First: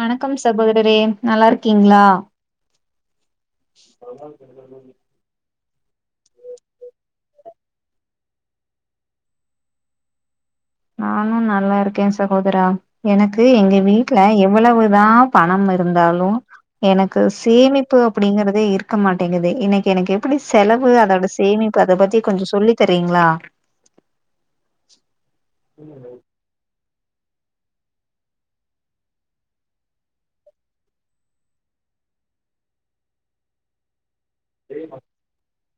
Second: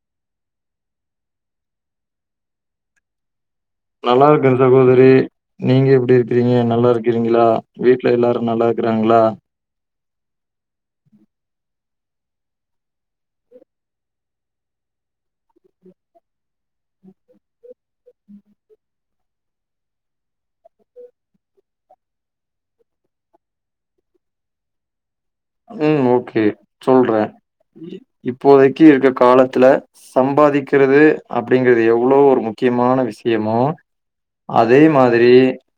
வணக்கம் சகோதரரே நல்லா இருக்கீங்ளா நல்லா இருக்கேன் சகோதரி நீங்க எப்படி இருக்கிறீங்க நல்லா இருக் கிறீங்களா வீட்ல எல்லாரு நல்லா இருக்குறாங்களா நானும் நல்லா இருக்க சகோதரா எனக்கு எங்க வீட்ல எவ்வளவுதா பணம் இருந்தாலு எனக்கு சேமிப்பு அப்படிங்கறதே இருக்க மாட்டங்ககுது இன்னைக்கு எனக்கு எப்படி செலவு அதோட சேமிப் இப்ப அத பத்தி கொஞ்சோ சொல்லி தரீங்ளா. ம் ஓகே சொல்றே. இப்போதைக்கு இருக்க காலத்துல சம்பாதிக்கிறது அப்படிங்கறது எவ்ளோ ஒரு முக் முக்கியமான விஷயமு அதே மாதிரி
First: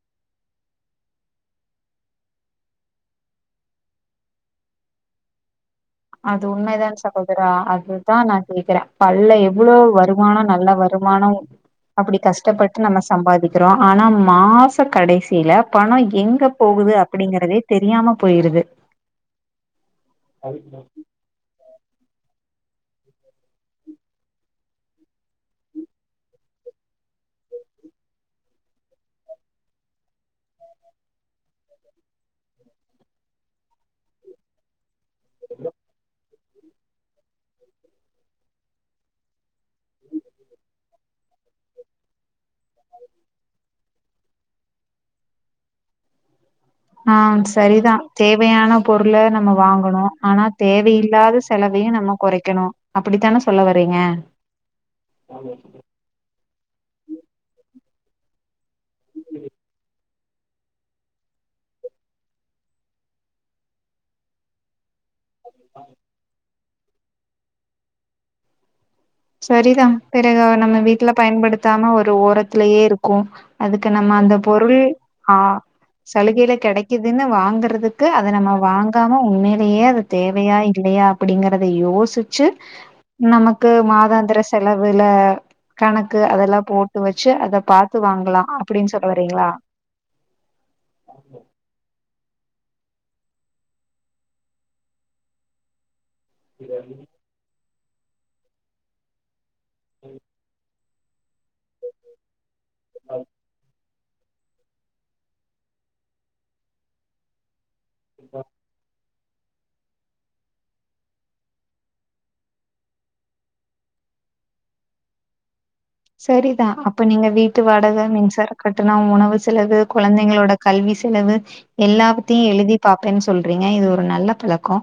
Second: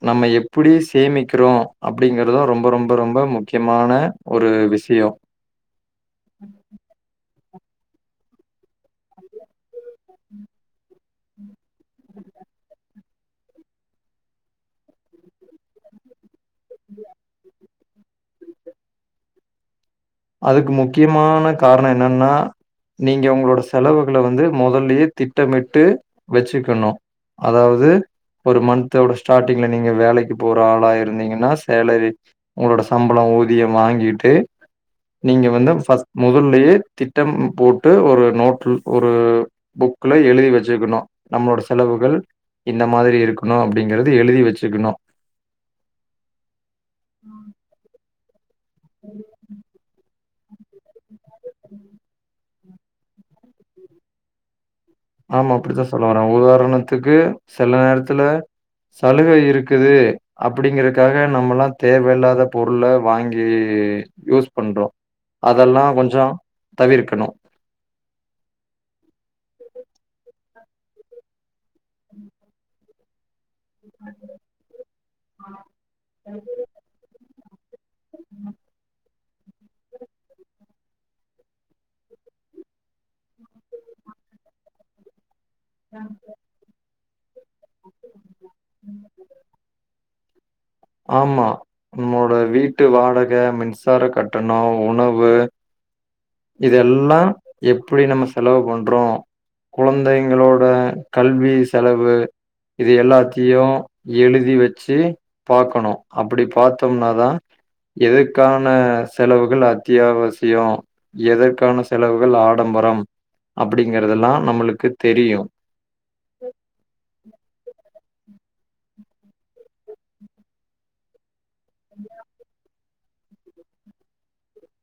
நம்ம எப்புடி சேமிக்கிறோ அப்படிங்கறதா ரொம்ப ரொம்ப ரொம்ப முக்கியமான ஒரு விஷியோ. அது உண்மைதான் சகோத் கிறோ அதுதா நா கேக்குறே பல்ல எவ்வுளோ வருமானோ நல்ல வருமானோ அப்படி கஷ்டப்பட்டு நம்மஸ் சம்பாதிக்கிறோ ஆனா மாச கடைசியில பணோ எங்க போகுது அப்படிங்கறதே தெரியாம போயிருது அதுக்கு முக்கியமான காரணோ என்னன்னா நீங்க உங்களோட செலவுகள வந்து மொதல்லயே திட்டமிட்டு வச்சுக்கணு. அதாவது ஒரு மந்த்தோட ஸ்டார்டிங்ல நீங்க வேலைக்கு போற ஆளா இருந்தீங்கன்னா சேலரி உங்களோட சம்பளோ ஊதியம் வாங்கிட்டு. நீங்க வந்து ஃபஸ்ட் முதல்லயே திட்டம் போட்டு ஒரு நோட்டுல் ஒரு புக்ல எழுதி வச்சுக்கணு நம்மளோட செலவுகள் இந்த மாதிரி இருக்கணு அப்படிங்கறது எழுதி வச்சுக்கணு. ஆ, சரிதா தேவையான பொருள நம்ம வாங்கணு. ஆனா தேவையில்லாத செலவையு நம்ம கொறைக்கணு அப்படித்தான சொல்ல வரீங்க ஆமா அப்படித்தா சொல்ல வரே உதாரணத்துக்கு சில நேரத்துல சலுக இருக்குது அப்படிங்கறக்காக நம்மல்லா தேவயில்லாத பொருள வாங்கி கி யூஸ் பண்றோ. அதெல்லா கொஞ்சோ தவிர்க்கணு. சரிதா பிறகு நம்ம வீட்டுல பயன்படுத்தாம ஒரு ஓரத்திலயே இருக்கு அதுக்கு நம்ம அந்த பொருள் ஆ, சலுகையில கெடைக்குதுன்னு வாங்கறதுக்கு அத நம்ம வாங்காம உண்மையிலேயே அது தேவையா இல்லையா அப்படிங்கறத யோசி ச்சு நமக்கு மாத் தாந்திர செலவுல கணக்கு அதெல்லா போட்டு வச்சு அத பாத்து வாங்கலா. அ, அப்டின் சொல்ல வரீங்களா ஆமா. நம்மோட வீட்டு வாடக மின்சார கட்டணோ உணவு இதெல்லா எப்புடி நம்ம செலவு பண்றோ குழந்தைங்களோட கல்வி செலவு இது எல்லாத்தையு எழுதி வச்சு பாக்கணு அப்படி பாத்தோம்னாதா எதுக்கானஸ் செலவுகள் அத்தியாவசியோ எதற்கான செலவுகள் ஆடம்பரம். அப்படிங்கறதெல்லா நம்மளுக்கு தெரியு. சரக்கட்டணோ உணவு செலவு குழந்தைங்களோட கல்வி செலவு எல்லாவுத்தியு எழுதிப் பாப்பேன்னு சொல்றீங்க இது ஒரு நல்ல பழக்கோ.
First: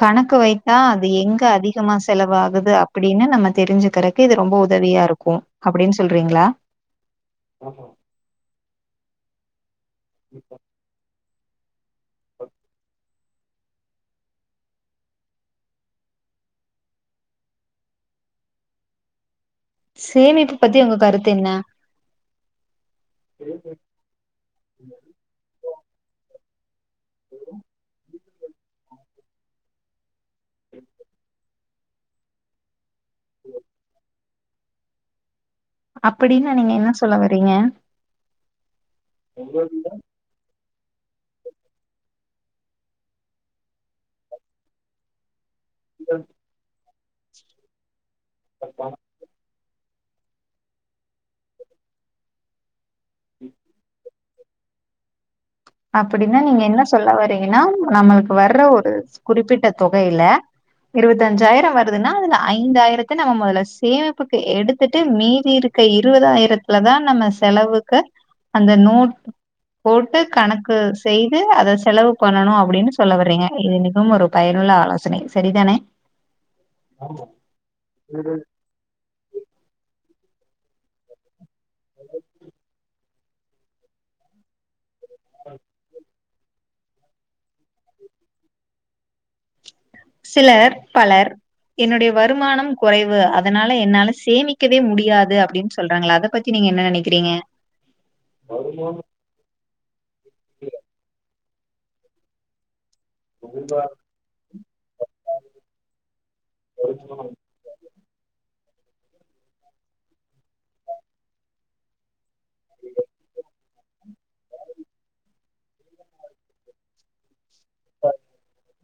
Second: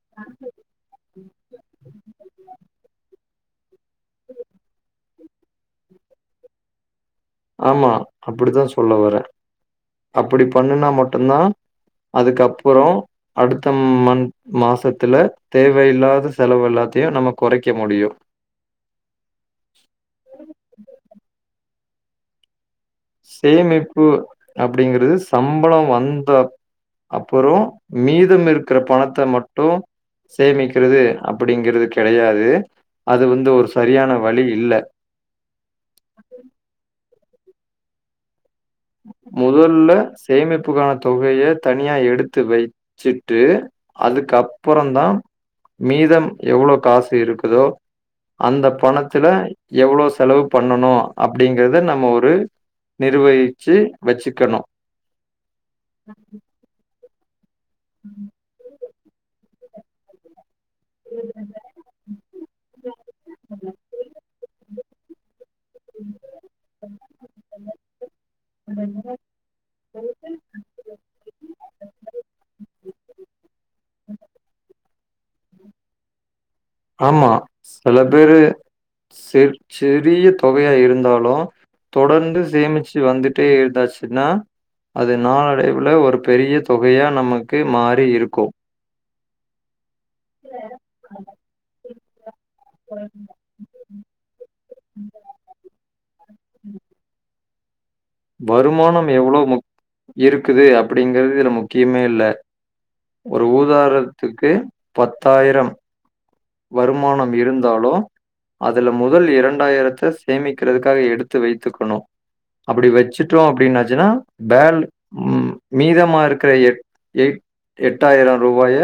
கணக்கு வைத்தா அது எங்க அதிகமா செலவாகுது அப்படின்னு நம்ம தெரிஞ்சுக்கறக்கு இது ரொம்ப உதவியா இருக்கு அப்டின்னு சொல்றீங்ளா ஆமா அப்படித்தா சொல்ல வரே அப்படி பண்ணுனா மட்டுந்தா அதுக்கப்புறோ அடுத்த மந்த் மாசத்துல தேவையில்லாத செலவு எல்லாத் த்தையு நம்ம கொறைக்க முடியு. சேமிப்பு பத்தி உங்க கருத்து என்ன சேமிப்பு அப்படிங்கறது சம்பளோ வந்தாத் அப்புறோ மீத் தம் இருக்கிற பணத்த மட்டூ சேமிக்கிறது அப்படிங்கிறது கெடையாது அது வந்து ஒரு சரியான வழி இல்ல அப்பிடினா நீங்க என்ன சொல்ல வறீங்க மொதல்ல சேமிப் புக்கான தொகைய தனியா எடுத்து வைச்சுட்டு அதுக்கப்புறந்தா மீதம் எவ்ளோ காசு இருக்குதோ அந்த பணத்துல எவ்ளோ செலவு பண்ணணு அப்டிங்கிறத நம்ம ஒரு நிர்வகி வெச்சுக்கணு அப்பிடின்னா நீங்க என்ன சொல்ல வரீங்கனா நம்மளுக்கு வர்ற ஒரு குறிப்பிட்ட தொகையிலே இருவத்தஞ்சாயிர வருதுனா அதுல ஐந்தாயிரத்த நம்ம மொதல சேமிப்புக்கு எடுத்துட்டு மீதி இருக்க இருவதாயிரத்ல தா நம்ம செலவுக்கு அந்த நோட் போட்டு உ செய்து அத செலவு பண்ணணு அப்டின் சொல்ல வர்றீங்க இது மிகவும் ஒரு பயனுள்ள ஆலோசனை சரிதானே ஆமா சில பேரு சேர்ச்சு பிரிய தொகையா இருந்தாலு தொடர்ந்து சேமிச்சு வந்துட்டே இர்ந்தாச்சுன்னா அது நாளைவுல ஒரு பெரிய தொகையா நமக்கு மாறி இருக்கூ சிலர் பலர் என்னுடைய வருமானம் கொறைவு அதனால என்னால சேமிக்கவே முடியாது அப்டின் சொல்றாங்கல அத பத்தி நீங் என்ன நனைக்றீங்க வருமானம் எவ்ளோ முக் இருக்குது அப்டிங்கிறது இதுல முக்கியமேல்ல ஒரு ஊதாரத்துக்கு பத்தாயிரம் வருமானம் இருந்தாலூ அதுல முதல் இரண்டாயிரத்த சேமிக்கிறதுக்காக எடுத்து வைத்துக்கணு அப்பிடி வச்சுட்டோ அப்டின்னாச்சுனா பேல் ம் மீதமாருக்கிற எட் எட் எட்டாயிரோ ரூவாய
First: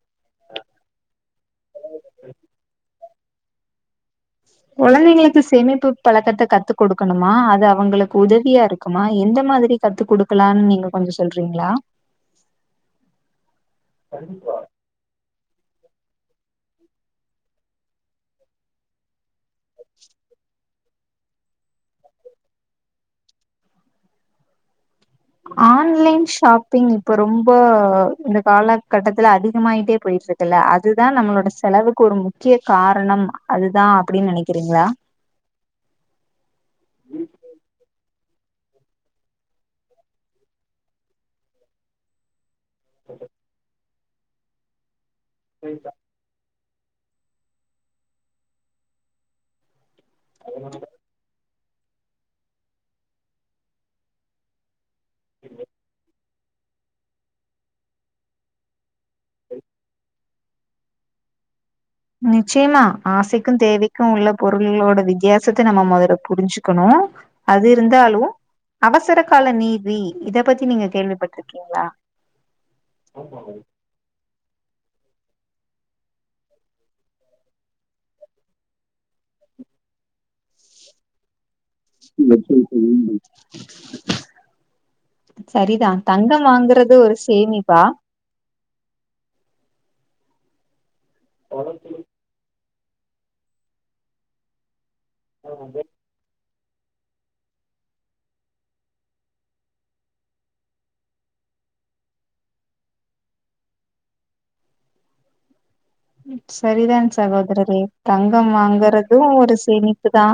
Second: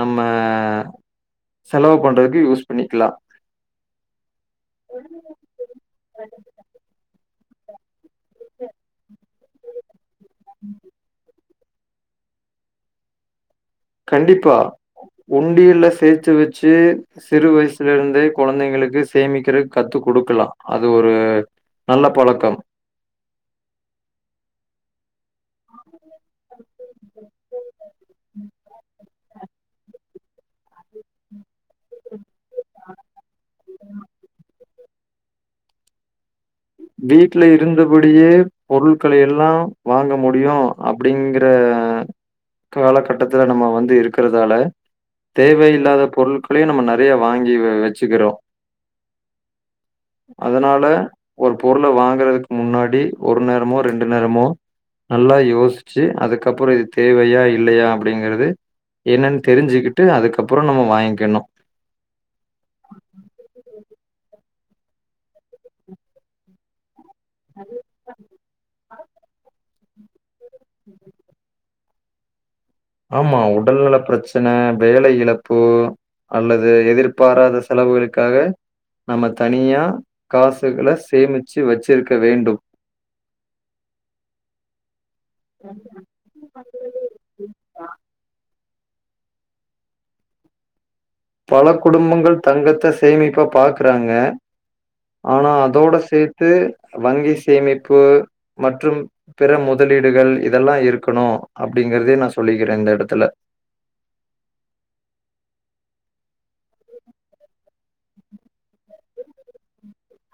நம்ம செலவு பண்றதுக்கு யூஸ் பண்ணிக்லா கொழந்தைகளுக்கு சேமிப்பு பழக்கத்த கத்து கொடுக்கணு மா அது அவங்களுக்கு உதவியா இருக்குமா எந்த மாதிரி கத்து குடுக்கலான் நீங்க கொஞ்சோ சொல்ற் றீங்ளா கண்டிப்பா ஒண்டியில்ல சேத்து வச்சு சிறு வயசுலருந்தே கொழந்தைங்களுக்கு சேமிக்கிறத் கத்து குடுக் க்லா அது ஒரு நல்ல பழக்கம் ஆன்லைன் ஷாப் பிங் இப்ப ரொம்போ இந்த காலகட்டத்தில அதிகமாய்ட்டே போயிட்ருக்குல அதுதா நம்ளோட செ லவுக்கு ஒரு முக்கிய காரணம் அதுதா அப்டின் நெனக்றீங்ளா வீட்ல இருந்தபட் டியே பொருள்களை எல்லா வாங்க முடியு அப்டிங்கிற காலகட்டத்ல நம்ம வந்து இருக்கிறதால தேவையில்லாத பொருள் ப்ளே நம்ம நெறைய வாங்கி வெ வெச்சுக்கிறோ அதனால ஒரு பொருள வாங்குறதுக் முன்னாடி ஒரு நேரமோ ரெண்டு நேரமோ நல்லா யோசிச்சு அதுக்கப்புற இது தேவையா இல்லையா அப்டிங்கிறது என்னனு தெரிஞ்சிக்கிட்டு அதுக்கப்புற நம்ம வாய்ங்க்கணு நிச்சயமா ஆசைக்கூ தேவைக்கூ உள்ள பொருள்களோட வித்தியாசத்த நம்ம மொதல்ல புரிஞ்சுக்கணூ அது இருந்தாலு அவசர கால நீதி இத பத்தி நீங்க கேள்விபட்ருக்கீங்ளா ஆமா உடல் நல ப்ரச்சன வேல இழப்பு அல்லது எதிர்பாராத செலவுகளுக்காக நம்ம தனியா காசுகள சேமித் [unintelligible] சரிதா தங்க வாங்குறது ஒரு சேமிப்பா பல குடும்பங்கள் தங்கத்த சேமிப்பா பாக்குறாங்க ஆனா அதோட சே த்து வங்கி சேமிப்பு மற்றும் பிற முதலீடுகள் இதெல்லா இருக்கனு அப்டிங்கிறதே நா சொல்லிக்கிறே இந்த எடத்துல சரிதா சகோதரரே தங்கம் வாங்கறது ஒரு சேமிப்பு தா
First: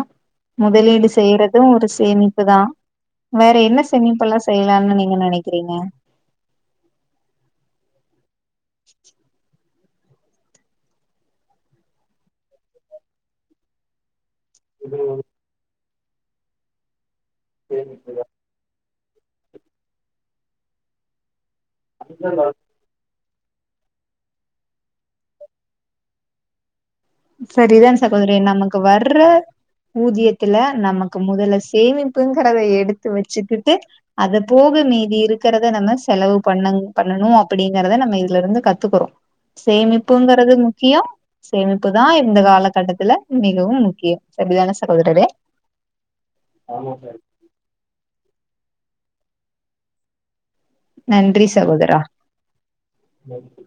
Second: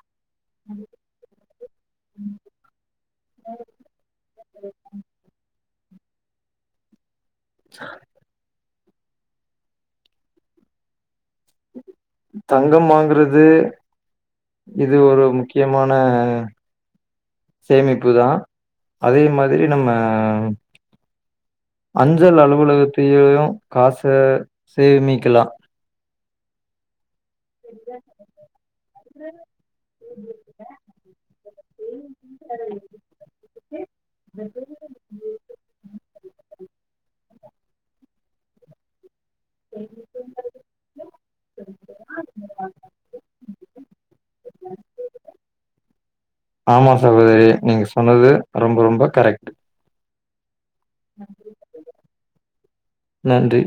முதலீடு செய்யறது ஒரு சேமிப்பு தா வேற என்ன சேமிப்பெல்லா செய்லானு நீங்க நனைக்கிறீங்க தங்கம் வாங்குறது இது ஒரு முக்கிய மான சேமிப்பு தா அதே மாதிரி நம்ப அஞ்சல் அலுவலகத்தியு காச சேமிக்கலா சரிதான் சகோதரே நமக்கு வர்ற ஊதியத்துல நமக்கு முதல சேமிப்புங்கறத எடுத்து வச்சுக்கிட்டு அத போக மீதி இருக்குறத நம்ப செலவு பண்ணங் பண்ணனு அப்டிங்கறத நம்ப இதுல இருந்து கத்துக்குறோ சேமிப்புங்கறது முக்கியோ சேமிப் பு தா இந்த காலகட்டத்துல மிகவு முக்கியோ சரிதானா சகோதரரே ஆமா சகோதரி நீங்க சொன்னது ரொம்ப ரொம்ப கரெக்ட் நன்றி சகோதரா நன்றி